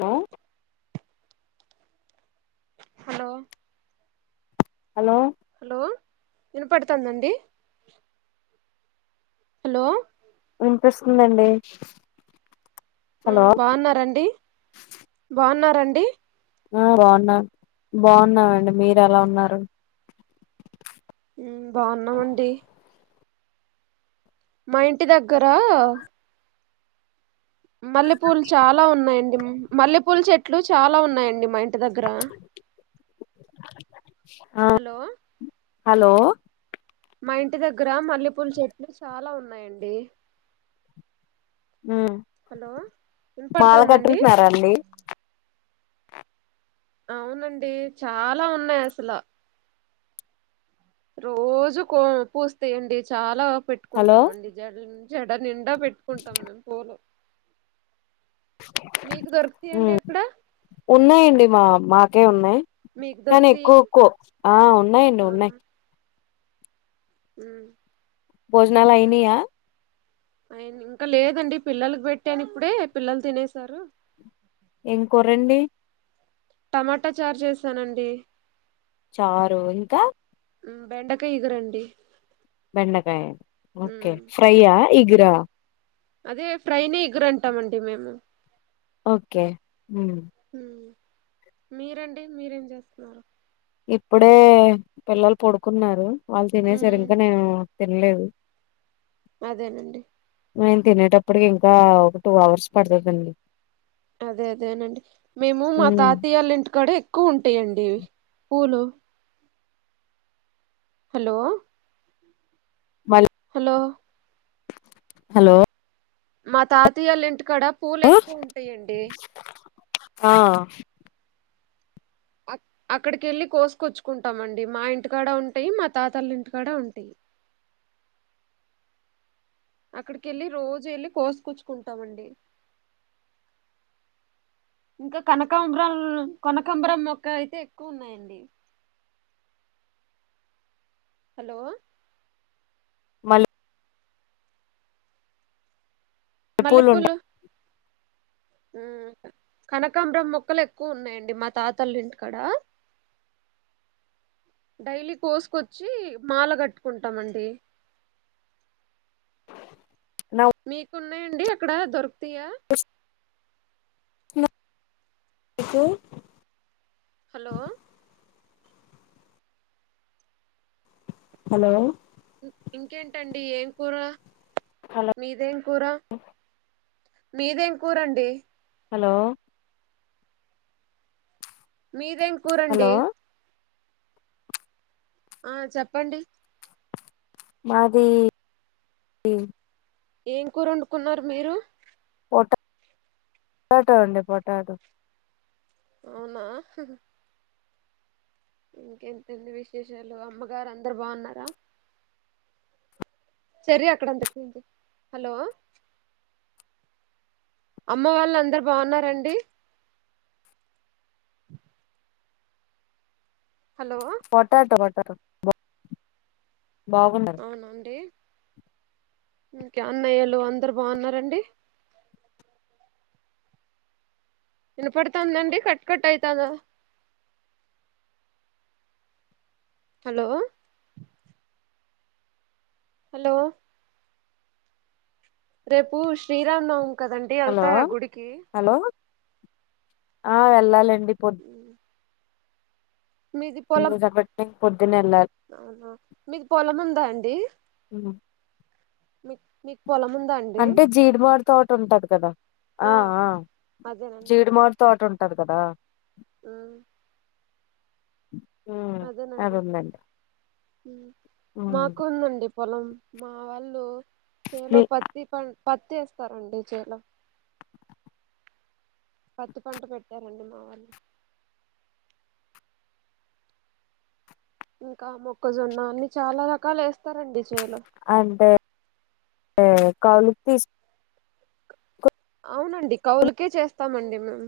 Hello hello. Hello. Hello వినపడుతుదండి. Hello వినిపిస్తుందండి. ఆ హలో బాగున్నారండి. బాగున్నారండి. ఆ బాగున్నాం, బాగున్నామండి. మీరు ఎలా ఉన్నారు. ఉ బాగున్నామండి. మా ఇంటి దగ్గరా మల్లెపూలు చాలా ఉన్నాయండి మల్లెపూలు చెట్లు చాలా ఉన్నాయండి మా ఇంటి దగ్గరా ఆ హలో హలో మా ఇంటి దగ్గర మల్లెపూలు చెట్లు చాలా ఉన్నాయండి ఉమ్ హలో మాల వినపడుతుందా అండి కట్టుకుంటున్నారా అండి అవునండి చాలా ఉన్నాయి అసలు రోజు కో పూస్తాయండి చాలా హలో పెట్టుకుంటామండి జ జడ నిండి ఎ పెట్టుకుంటాం మేము పూలు మీకు దొరుకుతాయండి అక్కడ ఉన్నాయండి మా మాకే ఉన్నాయి మీకు కానీ దొరుకుతాయా ఎక్కువ కో ఆ ఉన్నాయండి ఉన్నాయి మ్ భోజనాలు అయినయా అయిన ఇంకా లేదండి పిల్లలకు పెట్టాని ఇప్పుడే పిల్లలు తినేసారు ఏం కూరండి టమాటో చార్ చేసానండి చారు ఇంకా బెండకాయ ఇగురండి బెండకాయ ఓకే ఉమ్, ఫ్రైయా ఇగురా అదే ఫ్రైని ఇగురంటామండి మేము ఓకే హ్మ్ ఉమ్, మీరండి మీరేం చేస్తున్నారు ఇప్పుడే పిల్లలు పడుకున్నారు వాళ్ళు తినేసారు ఉమ్, ఇంక నేను తినలేదు అదేనండి మేం తినేటప్పటికి ఇంకా ఒక టూ అవర్స్ పడుతున్దండి అదే అదేనండి మేము మా తాతయాల ఇంటికాడ ఎక్కువ ఉంటాయండి పూలు హలో హలో హలో మా తాతయ్యాల ఇంటికాడ పూలు ఎక్కువ ఉంటాయండి ఆ ఆ అక్కడికేళ్ళి కోసుకొచ్చుకుంటాం అండి మా ఇంటికాడ ఉంటాయి మా తాతల్ ఇంటికాడ ఉంటాయి అక్కడికి వెళ్ళి రోజు వెళ్ళి కోసుకూచుకుంటామండి ఇంకా కనకంబ్రాల్ కనకాంబరం మొక్క అయితే ఎక్కువ ఉన్నాయండి హలో మల్లి పూలు ఉంటాయి మల్లెపూలు ఉమ్ కనకాంబరం మొక్కలు ఎక్కువ ఉన్నాయండి మా తాతోల్ ఇంటి కడ డైలీ కోసుకొచ్చి మాల కట్టుకుంటమండి నా వాయిస్ మీకున్నాయండి అక్కడ దొరుకుతయా మా కు హలో హలో ఇ ఇంకేంటండి ఏం కూర హలో మీదేం కూర మీదేం కూరండి హలో మీదేం హలో కూరండి ఆ చెప్పండి మాది ఏం కూరోన్డుకున్నారు మీరు పొటాటా అండి పొటాటో అవునా ఇంకెంతెంది విశేషాలు అమ్మగారు అందరు బాగున్నారా సరే అక్కడ అంత క్లీన్ చేయ్ హలో అమ్మ వాలందరు బాగున్నారండి హలో పొటటో పొటటో అవునండి ఇంకా అన్నయ్యలు అందరు బాగున్నారండి వినపడుతాందండి కట్కట్వుతాంద హలో హలో రేపు శ్రీరామనవమి కదండి హలో వెళ్తారా గుడికి హలో ఆ వెళ్ళాలండి పొద్ జబడ్ [inaudible] హ్మ్మ్ మీకు పొలం ఉందా అండి మీకు పొలం ఉందా అండి అంటే జీడిమడి తోట ఉంటది కదా ఆ ఆ అదేనండి జీడిమాడి తోట ఉంటు టారు కదా ఆ అది అదేనండి ఉందండి మాకు ఉందండి పొలం మా వాళ్ళు చేలో మీ పత్తి పం పతి ఏస్తారండి చేలో పత్తి పంట పెట్టారండి మా వాళ్ళు ఇంకా మొక్కజొన్న అన్ని చాలా రకాలు ఏస్తారండి అంటే టె కౌలుకు తీ అవునండి కౌలుకే చేస్తామండి మేము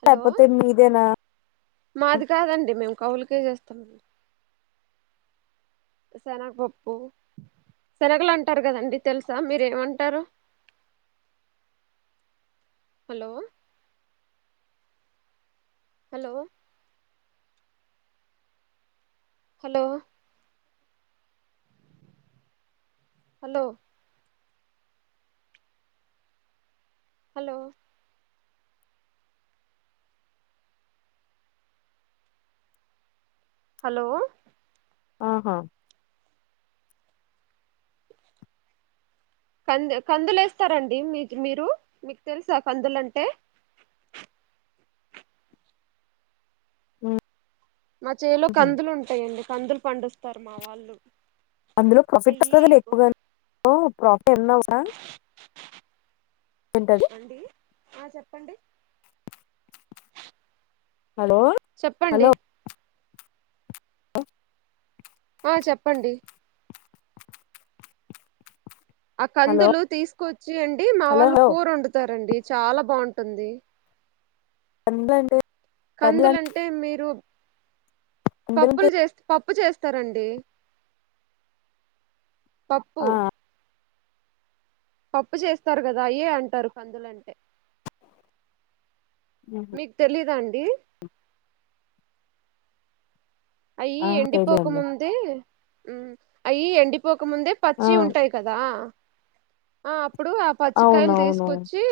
హలో లేకపోతే మీదేనా మాది కాదండి మేము కవులుకే చేస్తాము శనగపప్పు శనగలు అంటారు కదండి తెలుసా మీరేమంటారు hello hello hello hello hello hello ఆహా కందు కందులు వేస్తారండి మీ మీరు మీకు తెలుసా కందులంటే హ్మ్మ్ మా చేలో కందులు ఉంటాయండి కందులు పండిస్తారు మా వాళ్ళు అందులో ప్రాఫిట్ అయ్యి వస్తుంది ఎక్కువగా ప్రాఫిట్ ఎన్నావనా అండి ఆ చెప్పండి హలో చెప్పండి హలో హఓ ఆ చెప్పండి ఆ హలో కందులు తీసుకొచ్చి అండి మా హలో వాళ్ళు హలో కూర వండుతారండి చాలా బావుంటుంది ఎంత అంటే కందులంటే మీరు కందులంటే పప్పులు చేస్త పప్పు చేస్తారండి పప్పు ఆ పప్పు చేస్తారు కదా అయ్యే అంటారు కందులంటే మీకు తెలిదా అండి అయ్యి ఆ ఎండిపోక తెలియండి ముందే అయ్యి ఎండి పోకముందే ఆ పచ్చివి ఉంటాయి కదా ఆ ఇప్పుడు ఆ పచ్చికాయలు అవునవును తీసుకొచ్చి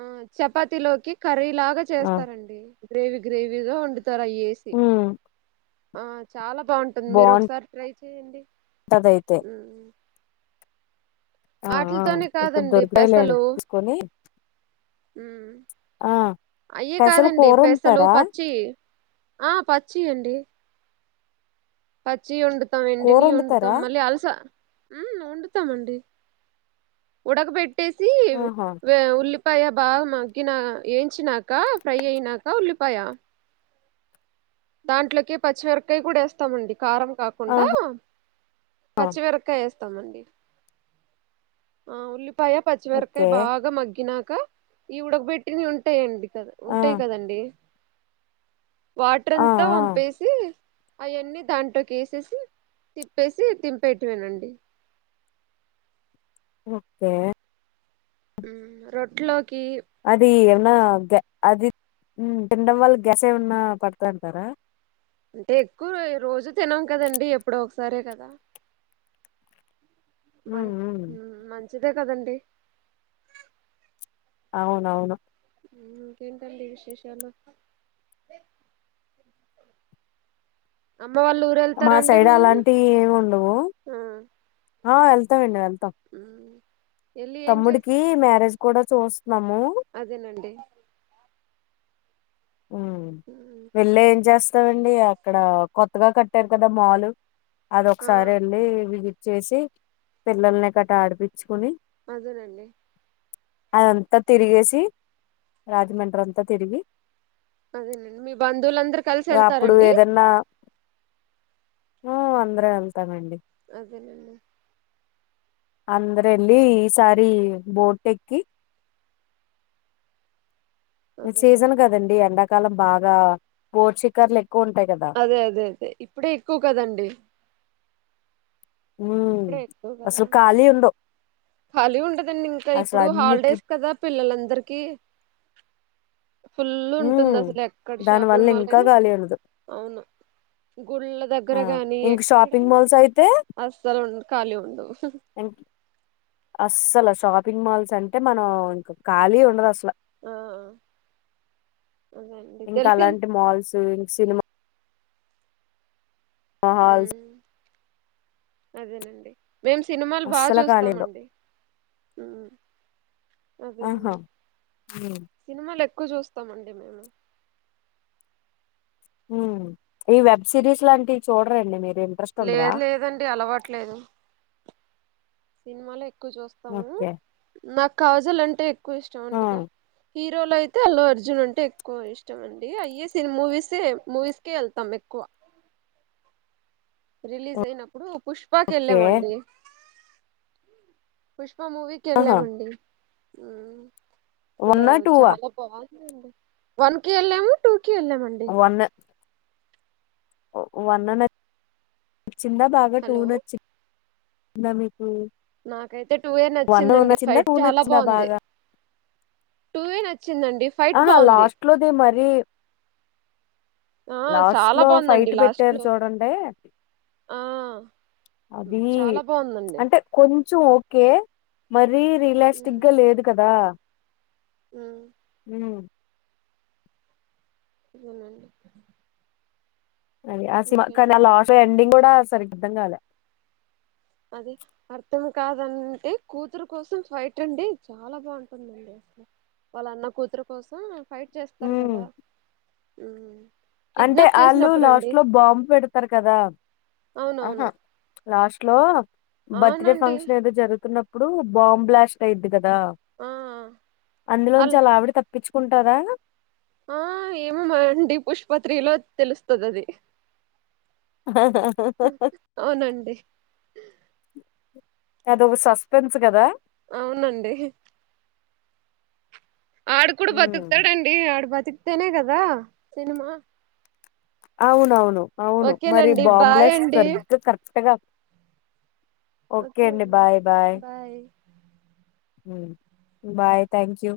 ఆ చపాతిలోకి కర్రీ ఇలాగా ఆ చేస్తారండి గ్రేవీ గ్రేవీగా వండుతారు అయ్యేసి ఉమ్ ఆ చాలా బాగుంటుంది మీరు ఒకసారి ట్రై చేయండి తదైతే ఆ ఆటిలతోనే ఇక్కడ కాదండి దొరుకుతాయిలేండి పెసళ్లు తీసుకొని ఉ ఆ అయ్యి పెసలు కాదండి కూర పెసర్లు వండుతారా పచ్చియి ఆ పచ్చియండి పచ్చియి వండుతాం కూర ఎండినయి వండుతాం వండుతారా మళ్ళీ అలస ఉమ్ వండుతామండి ఉడక పెట్టేసి ఆహా వే ఉల్లి ఉల్లిపాయ బాగా మగ్గిన ఏంచినాక ఫ్రై అయినాక ఉల్లిపాయ దాంట్లోకి పచ్చిమిరకాయ కూడా వేస్తామండి కారం ఆహా కాకుండా పచ్చిమిరపకాయ వేస్త స్తామండి ఆ ఉల్లిపాయ పచ్చిమిరపకాయ ఓకే బాగా మగ్గినాక కా ఈ ఉడకబెట్టినవి ఉంటాయి అండి కదా ఆ ఉంటాయి కదండి టర్ ఆ అంత ఆ వంపేసి అయన్ని దాంట్లోకి వేసేసి తిప్పేసి దింపేయటమేనండి ఓకే రొట్లో అదీ ఆ గ అది తినడం వళ్ళ గ్యాస్ ఏమన్న పడతదంటారా అంటే ఎక్కువ రోజూ తినం కదండీ ఎప్పుడో ఒకసారే కదా మ హ్మ్. హ్మ్. మంచిదే కదండి అవునవును ఉమ్ ఇంకేంటండి విశేషాలు అమ్మ వాళ్ళ ఊరు మా వెళ్తారండి సైడ్ మీరు అలాంటివి ఏమి ఉండవు ఆ ఆ వెళ్తామండి వెళ్తాం ఉమ్. వెళ్ళి ఏం చేస్త తమ్ముడికి మ్యారేజ్ కూడా చూస అదేనండి ఉ ఉమ్, వెళ్ళి ఏం చేస్తామండి అక్కడ కొత్తగా కట్టారు కదా మాలు అది ఆ ఒకసారి వెళ్లి విజిట్ చేసి పిల్లల్ని గట్ట ఆడిపించుకొని అదేనండి అదంత తిరిగేసి రాజమండ్రి అంత తిరిగి అదేనండి మీ బంధువులందరు కలిసి వెళ్తారా అండి ఆ అందరం వెళ్తామండి అదేనండి అందరూ వెళ్లి ఈసారి బోటు ఎక్కి అదేనండి సీజన్ కదండీ ఎండాకాలం బాగా బోట్ షికారులు ఎక్కి అదే అదే అదే ఇప్పుడే ఎక్కువ కదండి ఉ ఇప్పుడే ఎక్కువ కదా అసలు ఖాళీ ఉండవు ఖాళీ ఉండదండి ఇంక అసలు ఇప్పుడు అన్ని ట్రిప్ హాలిడేస్ కదా పిల్లలందరికీ ఫుల్ ఉంటుంది ఉమ్ అసలు ఎక్కడ దాని షాపింగ్ వల్ల మాల్ ఇంకా అయినా ఖాళీ ఉండదు అవును గుళ్ళ దగ్గర ఆ గాని ఇంక షాపింగ్ ఎక్కడైనా మాల్స్ అయితే అస్సలు ఉండ ఖాలీ ఉండవు అస్సలు షాపింగ్ మాల్స్ అంటే మనం ఇంక ఖాళీ ఉండదసలు ట్ల ఆ అదే అండి ఇంక తెలిసి అలాంటి మాల్స్ ఇంక సినిమా మా హస్బె ఉమ్, అదేనండి మేము సినిమాలు బాగా అస్సలు ఖాళీ ఉండవు చూస్తామండి ఆహా అదేనండి సినిమాలె ఎక్కువ చూస్తామండి మేము మ్ ఈ వెబ్ సిరీస్ లాంటివి చూడరాండి మీరు ఇంట్రెస్ట్ ఉండదా లేదు లేదండి అలవాటులేదు సినిమాలే ఎక్కువ చూస్తాము ఓకే నాకు కాజల్ అంటే ఎక్కువ ఆ ఇష్టమండి ఇగ హీరోలో అయితే అల్లు అర్జున్ అంటే ఎక్కువ ఇష్టం అండి అయ్యే సిని మూవీసే మూవీస్కే వెళ్తాం ఎక్కువ క్కువ రిలీజ్ అయినప్పుడు పుష్పాకి ఓకే ఎళ్ళామండి పుష్ ప మూవీకి ఆహా ఎళ్ళామండి వన్ అసలు ఆ టూ ఆ చాలా బావున్ వన్ కి ఎళ్ళాం టూ కి ఎళ్ళామండి వన్ వన్ న [inaudible] చ్చిందా బాగా టూ హలో నచ్చిం [inaudible] ద మీకు నాకైతే టూ ఏ వన్ నచ్చిందండి నచ్చిందా ఫైట్ టూ చాలా నచ్చిందా బాగుంది బాగా టూ ఏ న అహా లాస్ట్ లోది మరీ ఆ లాస్ట్ చాలా లో బాగుందండి ఫైట్ లాస్ట్ పెట్టారు లో చూడండీ ఆ అదీ చాలా బాగుందండి అంటె కొన్ కొంచం ఓకే మర రియలిస్టిక్ గా లేదు కదా ఉ ఉమ్ ఇదే నండి అది ఆ సి [inaudible] మా కానీ ఆ లాస్ ఎండింగ్ గూడా సరి [inaudible] అర్థం గాలే. అది అర్థం కాదనంటే కూతురు కోసం ఫైట్ అండి చాలా బా ఉంటుందండి. వాళ్ళ అన్న కూతురు కోసం ఫైట్ చేస్తారు ఉమ్ కదా ఉమ్ అంటే కిడ్నాప్ ఆళ్ళు చేసినప్పుడు అండి లాస్ట్ లో బాంబ్ పెడతారు కదా అవునవును అహా లాస్ట్ లో బర్త్డే అవునండి ఫంక్షన్ ఏదో జరుతున్నప్పుడు బాంబ్ బ్లాస్ట్ అయ్యిద్దిగ. ఆ అందులోంచి అల్ ఆల్ల ఆవిడి తప్పిచ్చుకుంటాదా ఆ ఏమో మరండి పుష్ప త్రి లో తెలుస్తది అది అహహా అవునండి అదోవ సస్పెన్స్ గదా అవునండి ఆడు కూడా ఉమ్. బతుకుతాడండి, ఆడు బతుకుతేనే కదా సినిమా. అవునవును అవును మరి ఓకేనండి బాయ్ బాంబ్లాస్ట్ అండి సరిగ్గా కరెక్ట్ గా ఓకే అండి bye bye bye thank you